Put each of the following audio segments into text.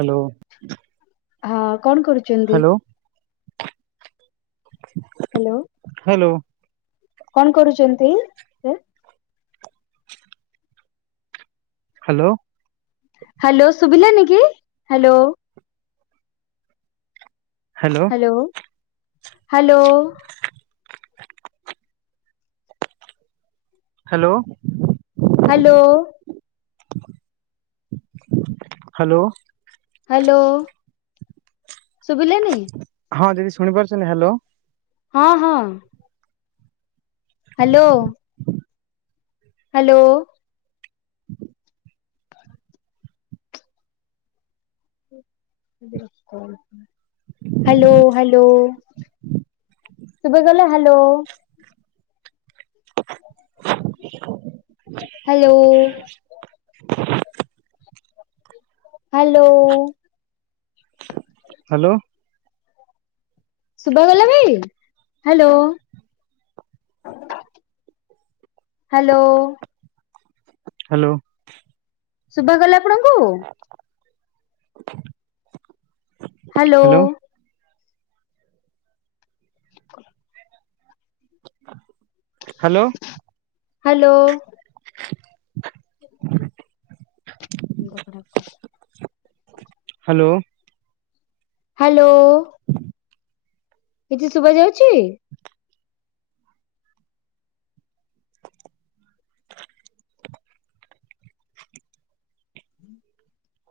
Hello. ହଁ କଣ କରୁ ହାଲୋ। ହାଲୋ। ହାଲୋ। କଣ କରୁଚନ୍ତି? ହାଲୋ। ହାଲୋ ଶୁଭିଲାନି କି? ହାଲୋ। ହାଲୋ। ଲୋ hello. Hello. Hello. Hello. Hello. ଶୁଭିଲାନି? ହଁ ଦିଦି ଶୁଣିପାରୁଛନ୍ତି? ହାଲୋ। ହଁ ହଁ। ହାଲୋ। ହାଲୋ। Hello hello. ଶୁଭାଗଲା ହାଲୋ। ହାଲୋ। [inaudible] ହାଲୋ। ହାଲୋ। ଶୁଭାଗଲା ଭାଇ। ହାଲୋ। ହାଲୋ। ହାଲୋ। ଶୁଭାଗଲା ଆପଣଙ୍କୁ? [inaudible] Hello. Hello [inaudible] hello. Hello. [unintelligible] Hello. Hello. [inaudible] କିଛି ଶୁବା ଯାଉଚି? [inaudible]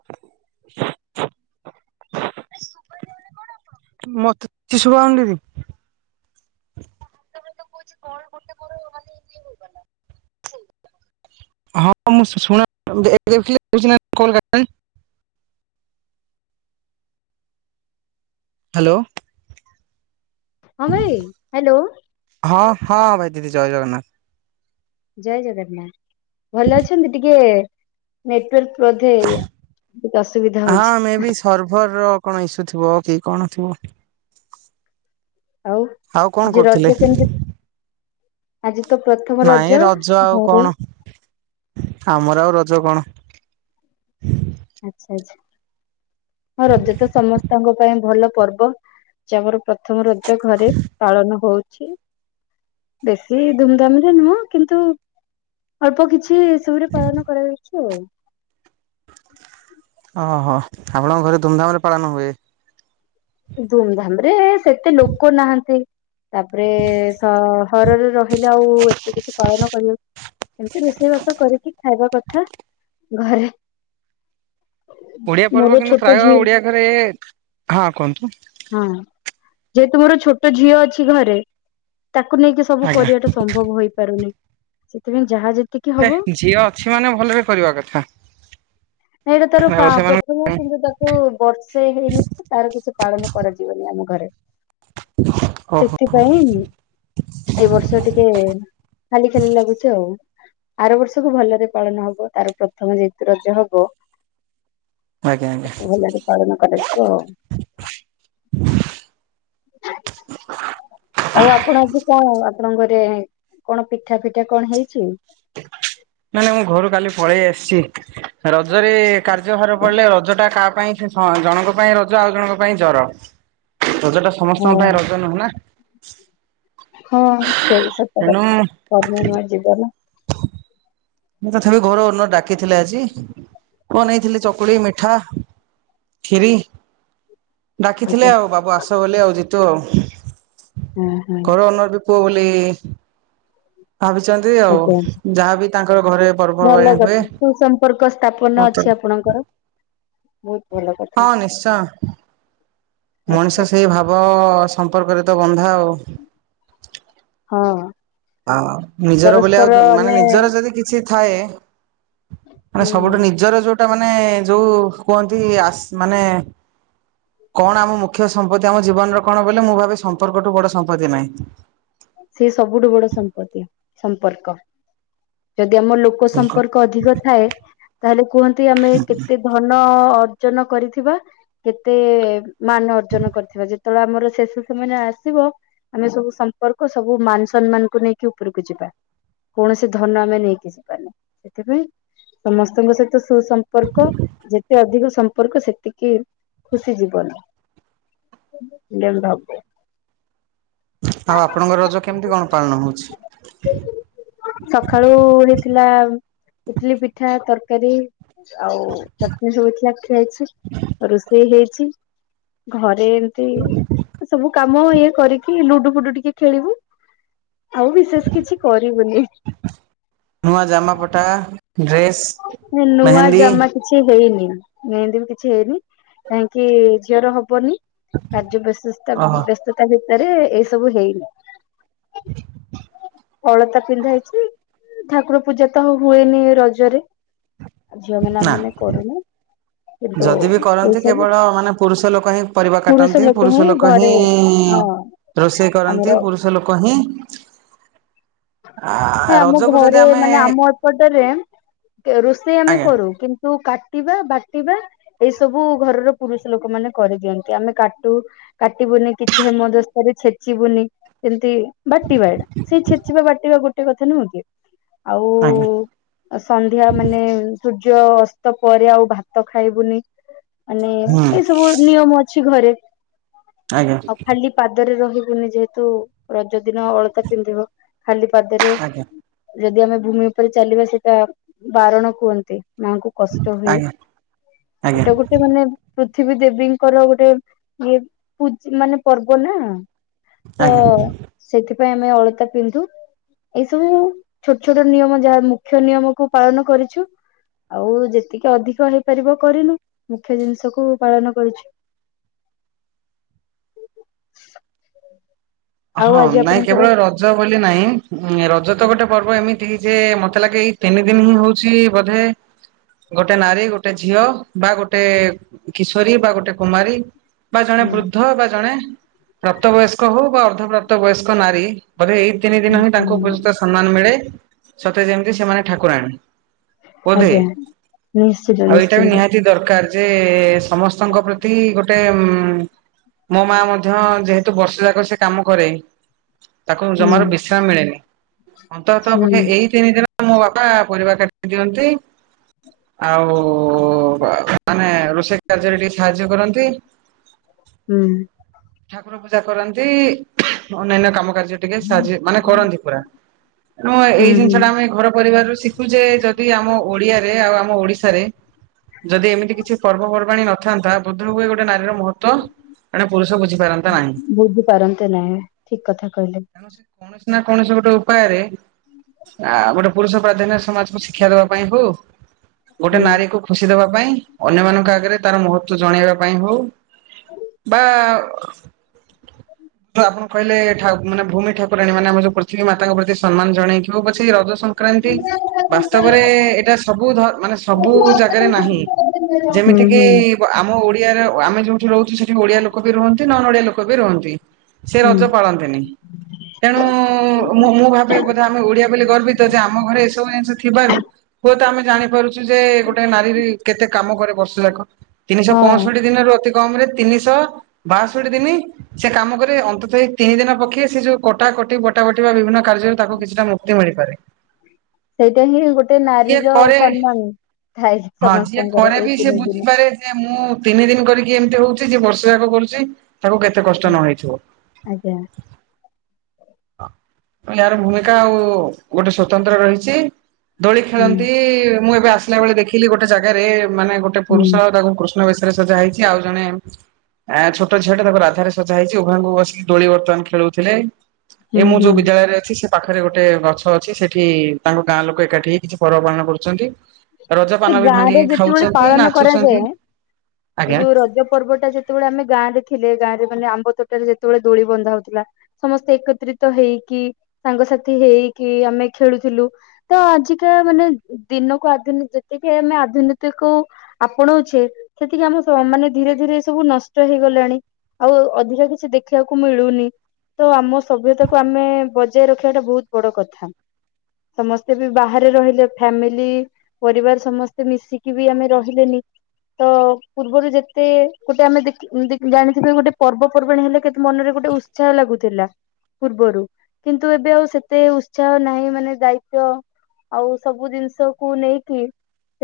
ମତେ କିଛି ଶୁବା ଯାଉନି ଦିଦି। କଣ ଗୋଟେ ପରେ ମାନେ ଇଏ ହେଇଗଲା। [unintelligible] ହାଲୋ। ହଁ ଭାଇ। ହାଲୋ। ହଁ ହଁ ଭାଇ, ଦିଦି ଜୟ ଜଗନ୍ନାଥ। ଜୟ ଜଗନ୍ନାଥ। ଭଲ ଅଛନ୍ତି ଟିକେ ନେଟୱାର୍କ ବୋଧେ ଟିକେ ଅସୁବିଧା ହଉଚି। ସର୍ଭରର କଣ ଇସ୍ୟୁ ଥିବ କି କଣ ଥିବ। ଆଉ କଣ ଆଜି କରୁଥିଲେ ରଜ କେମିତି ଆଜି ତ ପ୍ରଥ ନାଇଁ ରଜ ଆଉ କଣ, ଆମର ଆଉ ରଜ କଣ। ଆଚ୍ଛା ଆଚ୍ଛା। ହଁ ରଜ ତ ସମସ୍ତଙ୍କ ପାଇଁ ଭଲ ପର୍ବ। ଯେ ଆମର ପ୍ରଥମ ର ନିଜ ଘରେ ପାଳନ ହଉଚି। ବେଶୀ ଧୁମଧାମ୍ ରେ ନୁହଁ କିନ୍ତୁ ଅଳ୍ପ କିଛି ଏସବୁରେ ପାଳନ କରାଯାଉଚି ଆଉ। ଅ ହ। ଆପଣଙ୍କ ଘରେ ଧୁମଧାମ୍ ରେ ପାଳନ ହୁଏ? ଧୁମଧାମ୍ ରେ ସେତେ ଲୋକ ନାହାନ୍ତି। ତାପରେ ସହରରେ ରହିଲେ ଆଉ ଏତେ କିଛି ପାଳନ କରି ଏମତି ରୋଷେଇବାସ କରିକି ଖାଇବା କଥା ଘରେ। ଓଡିଆ ପର୍ବ ମୋର କିନ୍ତୁ ଛୋଟ ପ୍ରାୟ ଝିଅ [unintelligible] ହଁ କୁହନ୍ତୁ। ହଁ ଯେହେତୁ ମୋର ଛୋଟ ଝିଅ ଅଛି ଘରେ ତାକୁ ନେଇକି ସବୁ ଆଜ୍ଞା କରିବାଟା ସମ୍ଭବ ହେଇପାରୁନି ସେଥିପାଇଁ ଯାହା ଯେତି ହେ ଝିଅ ଅଛି ମାନେ ଭଲରେ କରିବା କଥା ଏଇଟା ତାର ଆଉ ସେମାନ [unintelligible] କିନ୍ତୁ ତାକୁ ବର୍ଷେ ହେଇନଥିବ ତାର କିଛି ପାଳନ କରାଯିବନି ଆମ ଘରେ। ଓହୋ ସେଥିପାଇଁ ଏଇ ବର୍ଷ ଟିକେ ଖାଲି ଖାଲି ଲାଗୁଚି ଆଉ। ଆର ବର୍ଷକୁ ଭଲରେ ପାଳନ ହବ ତାର ପ୍ରଥମ ଯେହେତୁ ରଜ ହବ। ଆଜ୍ଞା ଆଜ୍ଞା। ତାକୁ ଭଲରେ ପାଳନ କରାଯିବ ଆଉ। ହ [unintelligible] ଆଉ ଆପଣ ଆଜି କଣ ଆପଣଙ୍କ ଘରେ କଣ ପିଠା ଫିଠା କଣ ହେଇଛି? ନାଇଁ ନାଇଁ ମୁଁ ଘରୁ କାଲି ପଳେଇ ଆସିଚି ରଜରେ କାର୍ଯ୍ୟ ଭାର ପଡିଲେ ରଜ ଟା କାହା ପାଇଁ। ଜଣଙ୍କ ପାଇଁ ରଜ ଆଉ ଜଣଙ୍କ ପାଇଁ ଜର ରଜ ଟା ହଁ ସମସ୍ତଙ୍କ ପାଇଁ ରଜ ନୁହଁ ନା। ହଁ ସେ ବି ସତ କଥା ତେଣୁ କରମ ମୟ ଜୀବନ। ମୁଁ ତଥାପି ଘର ଓନର ଡାକିଥିଲେ ଆଜି କଣ ନେଇଥିଲି ଚକୁଳି, ମିଠା। ଖିରି। ଆଜ୍ଞା ଡାକିଥିଲେ ହଁ ଆଉ ବାବୁ ଆସ ବୋଲି ଆଉ ଯିତୁ ହଁ ଘର ଓନ ପୁଅ ବୁଲି। ଭାବିଚନ୍ତି ଆଉ ଆଜ୍ଞା ଯାହାବି ତାଙ୍କର ଘରେ ପର୍ବ ପର୍ବାଣୀ ହୁଏ। ସମ୍ପର୍କ। ସ୍ଥାପନ ଅଛି ଆପଣଙ୍କର। ବହୁତ ଭଲ କ ହଁ ନିଶ୍ଚୟ। ଆଚ୍ଛା ମଣିଷ ଆଚ୍ଛା ସେଇ ଭାବ ସମ୍ପର୍କରେ ତ ବନ୍ଧା ଆଉ। ହଁ। ଆ ନିଜର ବୋଲି ପରସ୍ପର ଆଉ ମାନେ ଆମେ ନିଜର ଯଦି କିଛି ଥାଏ। ମାନେ ହୁଁ ସବୁଠୁ ନିଜର ଯୋଉଟା ମାନେ ଯୋଉ କୁହନ୍ତି ଆସ୍ ମାନେ। କଣ ଆମ ମୁଖ୍ୟ ସମ୍ପତ୍ତି ଆମ ଜୀବନର କଣ ବୋଇଲେ ମୁଁ ଭାବେ ସମ୍ପର୍କଠୁ ବଡ ସମ୍ପତ୍ତି ନାହିଁ। ସେ ସବୁଠୁ ବଡ ସମ୍ପତ୍ତି ସମ୍ପର୍କ ଯଦି ଆମ ଲୋ ଲୋକ ସମ୍ପର୍କ ଅଧିକ ଥାଏ ତାହେଲେ କୁହନ୍ତି ଆମେ କେତେ ଧନ ଅର୍ଜନ କରିଥିବା। କେତେ ମାନ ଅର୍ଜନ କରିଥିବା ଯେତେବେଳେ ଆମର ଶେଷ ସେମୟ ରେ ଆସିବ। ଆମେ ସବୁ ସମ୍ପର୍କ ସବୁ ମାନ ସମ୍ମାନକୁ ନେଇକି ଉପରକୁ ଯିବା। କୌଣସି ଧନ ଆମେ ନେଇକି ଜୀବାନି ସେଥିପାଇଁ। ସମସ୍ତଙ୍କ ସହିତ ସୁସମ୍ପର୍କ ଯେତେ ଅଧିକ ସମ୍ପର୍କ ସେତିକି। ଖୁସି ଯିବନି [unintelligible] ଆଉ ଆପଣଙ୍କ ରଜ କେମିତି କଣ ପାଳନ ହଉଛି? ସଖାଳୁ ଉଳିଥିଲା ଇଟିଲି, ପିଠା, ତରକାରୀ। ଆଉ ଚଟଣିୀ ସବୁ ଥିଲା ଖିଆଇଛି ରୋଷେଇ ହେଇଛି। ଘରେ ଏମତି ସବୁ କାମ ଇଏ କରିକି ଲୁଡୁ ଫୁଡୁ ଟିକେ ଖେଳିବୁ ଆଉ ବିଶେଷ କିଛି କରିବୁନି। ନୂଆ ଜାମା ପଟା ଡ୍ରେସ୍। ହେ ନୂଆ ଜାମା କି କିଛି ହେଇନି ଏନ୍ତି ବି କିଛି ହେଇନି କାହିଁକି ଝିଅର ହବନି। କାର୍ଯ୍ୟ ବ୍ୟସସ୍ତା ଓହୋ ବ୍ୟସ୍ତତା ଭିତରେ ଏଇ ସବୁ ହେଇନି। ଅଳତା ପିନ୍ଧା ହେଇଚି। ଠାକୁର ପୂଜା ତ ହୁଏନି ରଜରେ। ଝିଅ ମାନେ ଆମେ ନା। ମାନେ କରୁନୁ। କିନ୍ତୁ ଯଦି ବି ଏଇ କରନ୍ତି ସବୁ କେବଳ ମାନେ ପୁରୁଷ ଲୋକ ହିଁ ପରିବା କାଟନ୍ତି ପୁରୁଷ ଲୋ ଲୋକ ହିଁ ହଁ ରୋଷେଇ କରନ୍ତି ଆମର ପୁରୁଷ ଲୋକ ହିଁ ହେ ଆ ଆମ ରଜକୁ ଯଦି ଘରେ ଆମେ ମାନେ ଆମ ଏପଟରେ ରୋଷେଇ ଆମେ ଆଜ୍ଞା କରୁ କି ନ୍ତୁ କାଟିବା ବାଟିବା ଏଇ ସବୁ ଘରର ପୁରୁଷ ଲୋକ ମାନେ କରିଦିଅନ୍ତି। ଆମେ କାଟୁ କାଟିବୁନି କିଛି ହେମ ଦସ୍ତା ରେ ଛେଚିବୁନି ସେମିତି ବାଟିବା ଟା ସେଇ ଛେ ଏରା ଗୋଟେ କଥା ନୁହଁ କି ଆଉ ଆଜ୍ଞା। ସନ୍ଧ୍ୟା ମାନେ ସୂର୍ଯ୍ୟ ଅସ୍ତ ପରେ ଆଉ ଭାତ ଖାଇବୁନି। ମାନେ ହୁଁ ଏଇ ସବୁ ନିୟମ ଅଛି ଘରେ। ଆଜ୍ଞା ଆଉ ଖାଲି ପାଦରେ ରହିବୁନି ଯେହେତୁ ରଜ ଦିନ ଅଳତା ପିନ୍ଧିବ। ଖାଲି ପାଦରେ ଆଜ୍ଞା ଯଦି ଆମେ ଭୂମି ଉପରେ ଚାଲିବା ସେଇଟା ବାରଣ କୁହନ୍ତି। ମା କୁ କଷ୍ଟ ହୁଏ ଆଜ୍ଞା ଆଜ୍ଞା ଏଇଟା ଗୋ ଟେ ମାନେ ପୃଥିବୀ ଦେବୀଙ୍କର ଗୋଟେ ଇଏ ପୂ ମାନେ ପର୍ବ ନା। ତ ଆଜ୍ଞା। ସେଥିପାଇଁ ଆମେ ଅଳତା ପିନ୍ଧୁ ଏଇ ସବୁ ଛୋଟ ଛୋଟ ନିୟମ ଯାହା ମୁଖ୍ୟ ନିୟମକୁ ପାଳନ କରିଛୁ। ଆଉ ଯେତିକି ଅଧିକ ହେଇପାରିବ କରିନୁ ମୁଖ୍ୟ ଜିନିଷକୁୁ ପାଳନ କରିଛୁ। ଆଉ ହଁ ଆଜି ନାଇଁ ଆପଣଙ୍କର କେବଳ ର ଯ ବୋଲି ନାହିଁ ରଜ ତ ଗୋଟେ ପର୍ବ ଏମିତି ଯେ ମତେ ଲାଗେ ଏଇ ତିନି ଦିନ ହିଁ ହଉ ଚି ବୋଧେ ଗୋଟେ ନାରୀ ଗୋଟେ ଝିଅ ବା ଗୋଟେ କିଶୋରୀ ବା ଗୋଟେ କୁମାରୀ। ବା ଜଣେ ହୁଁ ବୃଦ୍ଧ ବା ଜଣେ ପ୍ରାପ୍ତ ବୟସ୍କ ହଉ ବା ଅର୍ଦ୍ପ୍ରାପ୍ତ ବୟସ୍କ ନାରୀ ବୋଧେ ଏଇ ତିନି ଦିନ ହିଁ ତାଙ୍କୁ ହୁଁ ଉପଯୁକ୍ତ ସମ୍ମାନ ମିଳେ ସତେ ଯେମିତି ସେମାନେ ଠାକୁରାଣୀ। ବୋଧେ ଆଜ୍ଞା ନିଶ୍ଚିତ ଆଉ ଏଇଟା ବି ନିଶ୍ଚିନ୍ତ ନିହାତି ଦରକାର। ଯେ ସମସ୍ତଙ୍କ ପ୍ରତି ଗୋଟେ ମୋ ମା ମଧ୍ୟ ଯେହେତୁ ବର୍ଷ ଯାକ ସେ କାମ କରେନି ତାକୁ ହୁଁ ଜମାରୁ ବିଶ୍ରାମ ମିଳେନି ଅନ୍ତତ ହୁଁ ପକ୍ଷେ ଏଇ ତିନି ଦିନ ମୋ ବାପା ପରିବା କାଟି ଦିଅନ୍ତି। ଆଉ ମାନେ ରୋଷେଇ କାର୍ଯ୍ୟରେ ଟିକେ ସାହାଯ୍ୟ କରନ୍ତି ହୁଁ ଠାକୁର ପୂଜା କରନ୍ତି। ନ୍ତି ଅନ୍ୟାନ୍ୟ କାମ କାର୍ଯ୍ୟ ଟିକେ ସାଜି ମାନେ କରନ୍ତି ପୁରା ତେଣୁ ହୁଁ ଏଇ ହୁଁ ଜିନିଷ ଟା ଆମେ ଘର ପରିବାରରୁ ସି ତୁ ଯେ ଯଦି ଆମ ଓଡିଆରେ ଆଉ ଆମ ଓଡିଶାରେ ଯଦି ଏମିତି କିଛି ପର୍ବପର୍ବାଣୀ ନଥାନ୍ତା ବୋଦ୍ଧ ହୁଏ ଗୋଟେ ନାରୀର ମହତ୍ୱ ଏଣେ ପୁରୁଷ ବୁଝିପାରନ୍ତା ନାହିଁ। ବୁଝି ପାରନ୍ତେ ନାହିଁ ଠିକ କଥା କହିଲେ। ତେଣୁ ସେ କୌଣସି ନା କୌଣସି ଗୋଟେ ଉପାୟରେ। ଆ ଗୋଟେ ପୁରୁଷ ପ୍ରାଧାନ୍ୟ ସମାଜକୁ ଶିକ୍ଷା ଦେବା ପାଇଁ ହଉ ଗୋଟେ ହୁଁ। ନାରୀକୁ ଖୁସି ଦେବା ପାଇଁ ଅନ୍ୟମାନଙ୍କ ଆଗରେ ତାର ମହତ୍ଵ ଜଣେଇବା ପାଇଁ ହଉ ବା ତ ଆପଣ କହିଲେ ଠା ମାନେ ଭୂମି ଠାକୁରାଣି ମାନେ ଯଉ ପୃଥିବୀ ମାତା ପ୍ରତି ସମ୍ମାନ ଜଣେଇ କି ହଉ ପଛେ ରଜ ସଂକ୍ରାନ୍ତି। ବାସ୍ତବରେ ଏଇଟା ସବୁ ଧ ମାନେ ହୁଁ ସବୁ ଜାଗାରେ ନାହିଁ। ହୁଁ ଯେମିତି କିି ହୁଁ। ଆମ ଓଡିଆରେ ଆମେ ଯୋଉଠି ରହୁଛୁ ସେଠି ଓଡିଆ ଲୋକ ବି ରୁହନ୍ତି ନନ୍ ଓଡିଆ ଲୋକ ବି ରୁହନ୍ତି। ସେ ରଜ ପାଳନ୍ତି ନି। ତେଣୁ ମୁଁ ଭାବେ ବୋଧେ ଆମେ ଓଡିଆ ବୋଲି ଗର୍ବିତ ଯେ ଆମ ଘରେ ଏସବୁ ଜିନିଷ ଥିବାରୁ ହୁଏତ ଆମେ ଜାଣିପାରୁୁ। ଚୁ ଯେ ଗୋଟେ ନାରୀ କେତେ କାମ କରେ ବର୍ଷ ଯାକ ତିନିଶହ ହଁ ପଞ୍ଚଷଠି ଦିନରେ ଅତି କମରେ ତିନିଶହ ବାଷଠି ଦିନି ସେ କାମ କର ଅନ୍ତତଃଇ ତିନି ଦିନ ପକ୍ଷେ ସେ ଯୋଉ କଟା କଟି ବଟା ବଟି ବା ବିଭିନ୍ନ କାର୍ଯ୍ୟରେ ତାକୁ କିଛିଟା ମୁକ୍ତି ମିଳିପାରେ। ସେଇଟା ହିଁ ଗୋଟେ ଯିଏ ନାରୀର କରେ ସମ୍ମାନ ଥାଏ ହଁ ଯିଏ ସମସ୍ତଙ୍କର କରେ ଏଇ ବି ସେ ତିନି ଦିନ ବୁଝିପାରେ। ମୁଁ ତିନି ଦିନ କରିକି ଏମତି ହଉଛି ଯେ ବର୍ଷ ଯାକ କରୁଛି ତାକୁ କେତେ କଷ୍ଟ ନ ହେଇଥିବ। ଆଜ୍ଞା। ମୁଁ ନି ଆର ଭୂମିକା ଆଉ ଗୋଟେ ସ୍ଵତନ୍ତ୍ର ରହିଛି। ଦୋଳି ହୁଁ ଖେଳନ୍ତି, ମୁଁ ଏବେ ଆସିଲା ବେଳେ ଦେଖିଲି ଗୋଟେ ଜାଗାରେ ମାନେ ଗୋଟେ ହୁଁ ପୁରୁଷ ଆଉ ତାକୁ କୃଷ୍ ଷ୍ଣ ବେଶ ରେ ସଜା ହେଇଛି ଆଉ ଜଣେ ଆ ଛୋଟ ଝିଅ ଟେ ତାକୁ ରାଧାରେ ସଜା ହେଇଛି, ଉଭାଙ୍କୁ ବସିକି ଦୋଳି ବର୍ତ୍ତମାନ ଖେଳୁଥିଲେ। ଏ ହୁଁ ମୁଁ ଯଉ ହୁଁ। ବିଦ୍ୟାଳୟରେ ଅଛି ସେ ପାଖରେ ଗୋଟେ ଗଛ ଅଛି ସେଠି ତାଙ୍କ ଗାଁ ଲୋକ ଏକାଠି ହେଇ କିଛି ପର୍ବ ପାଳନ କରୁଛନ୍ତି। ରଜ ସେ ପାନ ବି ଗାଁ ରେ ଭାଙ୍ଗିକି ଯେତେବେଳେ ଖାଉଛନ୍ତି ପାଳନ ନାଚୁଛନ୍ତି କରାଯାଏ, ଏ ଆଜ୍ଞା। ଯୋଉ ରଜ ପର୍ବଟା ଯେ ଯେତେବେଳେ ଆମେ ଗାଁରେ ଥିଲେ ଗାଁରେ ମାନେ ଆମ୍ବ ତୋଟାରେ ଯେତବେଳେ ଦୋଳି ବନ୍ଧା ହଉଥିଲା। ସମସ୍ତେ ଏକତ୍ରିତ ହେଇକି ସାଙ୍ଗସାଥି ହେଇକି ଆମେ ଖେଳୁଥିଲୁ। ତ ଆଜିକା ମାନେ ଦିନକୁ ଆଧୁନ ଯେତିକି ଆମେ ଆଧୁନତିକୁ ଆପଣଉଛେ ସେତିକି ଆମ ମାନେ ଧୀରେ ଧୀରେ ସବୁ ନଷ୍ଟ ହେଇଗଲାଣି। ଆଉ ଅଧିକ କିଛି ଦେଖିବାକୁ ମିଳୁନି। ତ ଆମ ସଭ୍ୟତାକୁ ଆମେ ବଜାୟ ରଖିବାଟା ବହୁତ ବଡ କଥା। ସମସ୍ତେ ବି ବାହାରେ ରହିଲେ ଫ୍ୟାମିଲି ପରିବାର ସମସ୍ତେ ମିଶିକି ବି ଆମେ ରହିଲେନି। ତ ପୂର୍ବରୁ ଯେତେ ଗୋଟେ ଆମେ ଦେ ଜାଣିଥିବେ ଗୋଟେ ପର୍ବ ପର୍ବାଣୀ ହେଲେ କେତେ ମନରେ ଗୋଟେ ଉ ତ୍ସାହ ଲାଗୁଥିଲା। ପୂର୍ବରୁ କିନ୍ତୁ ଏବେ ଆଉ ସେତେ ଉତ୍ସାହ ନାହିଁ ମାନେ ଦାୟିତ୍ଵ ଆଉ ସବୁ ଜିନିଷକୁ ନେଇକି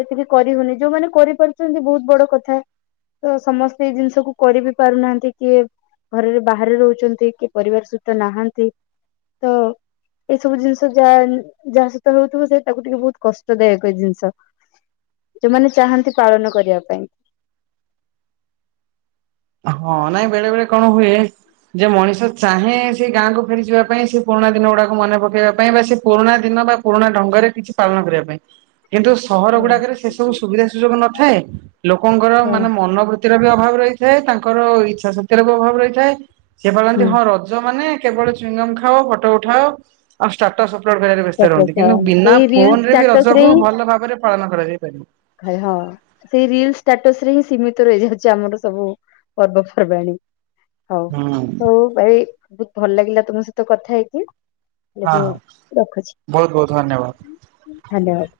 ସେତିକି କରି ହଉନି, ଯୋଉମାନେ କରିପାରୁଛନ୍ତି ବହୁତ ବଡ କଥା। ତ ସମସ୍ତେ ଏଇ ଜିନିଷକୁ କରି ବିି ପାରୁନାହାନ୍ତି, କିଏ ଘରେରେ ବାହାରେ ରହୁଛନ୍ତି କିଏ ପରିବାର ସହିତ ନାହାନ୍ତି, ତ ଏଇସବୁ ଜିନିଷ ଯାହା ଯାହା ସହିତ ହଉଥିବ ସେଇ ତାକୁ ଟିକେ ବହୁତ କଷ୍ଟଦାୟକ ଏଇ ଜିନିଷ। ଯୋଉମାନେ ଚାହାନ୍ତି ପାଳନ କରିବା ପାଇଁ। ହଁ, ନାଇଁ ବେଳେ ବେଳେ କଣ ହୁଏ। ଯେ ମଣିଷ ଚାହେଁ ସେ ଗାଁକୁ ଫେରି ଯିବା ପାଇଁ ସେ ପୁରୁଣା ଦିନ ଗୁଡାକୁ ମନେ ପକେଇବା ପାଇଁ ବା ସେ ପୁରୁଣା ଦିନ ବା ପୁରୁଣା ଢଙ୍ଗ ରେ କିଛି ପାଳନ କରିବା ପାଇଁ କିନ୍ତୁ ସହର ଗୁଡାକରେ ସେ ସବୁ ସୁବିଧା ସୁଯୋଗ ନଥାଏ, ଲୋକଙ୍କର ମାନେ ହଁ। ମନୋବୃତ୍ତିର ବି ଅଭାବ ରହି ଥାଏ, ତାଙ୍କର ଇଚ୍ଛା ଶକ୍ତିର ଅଭାବ ରହିଥାଏ ସେ ପାଳନ୍ତି ହଁ ର ମାନେ କେବଳ ଚୁଇଙ୍ଗମ ଖାଅ, ଫଟୋ ଉଠାଅ। ଆଉ ଷ୍ଟାଟସ୍ ଅପଲୋଡ କରାରେ ବ୍ୟସ୍ତ ରୁହନ୍ତି, ଷ୍ଟାଟସ କିନ୍ତୁ ବିନା ସେଇ ରିଲ ଫୋନ ରେ ବି ଷ୍ଟାଟସ ରଜକୁ ଭଲ ହିଁ ଭାବରେ ପାଳନ କରାଯାଇପାରିବ। ହଁ ସେଇ ରିଲ ଷ୍ଟାଟସ ରେ ହିଁ ସୀମିତ ରହିଯାଉଛି ଆମର ସବୁ ପର୍ବପର୍ବାଣୀ। ହଉ ହୁଁ ହଉ ଭାଇ ବହୁତ ଭଲ ଲାଗିଲା ତୁମ ସହିତ କଥା ହେଇକି। ହେଲେ ହଁ ମୁଁ ରଖୁଛି ବହୁତ ବହୁତ ଧନ୍ୟବାଦ। ଧନ୍ୟବାଦ।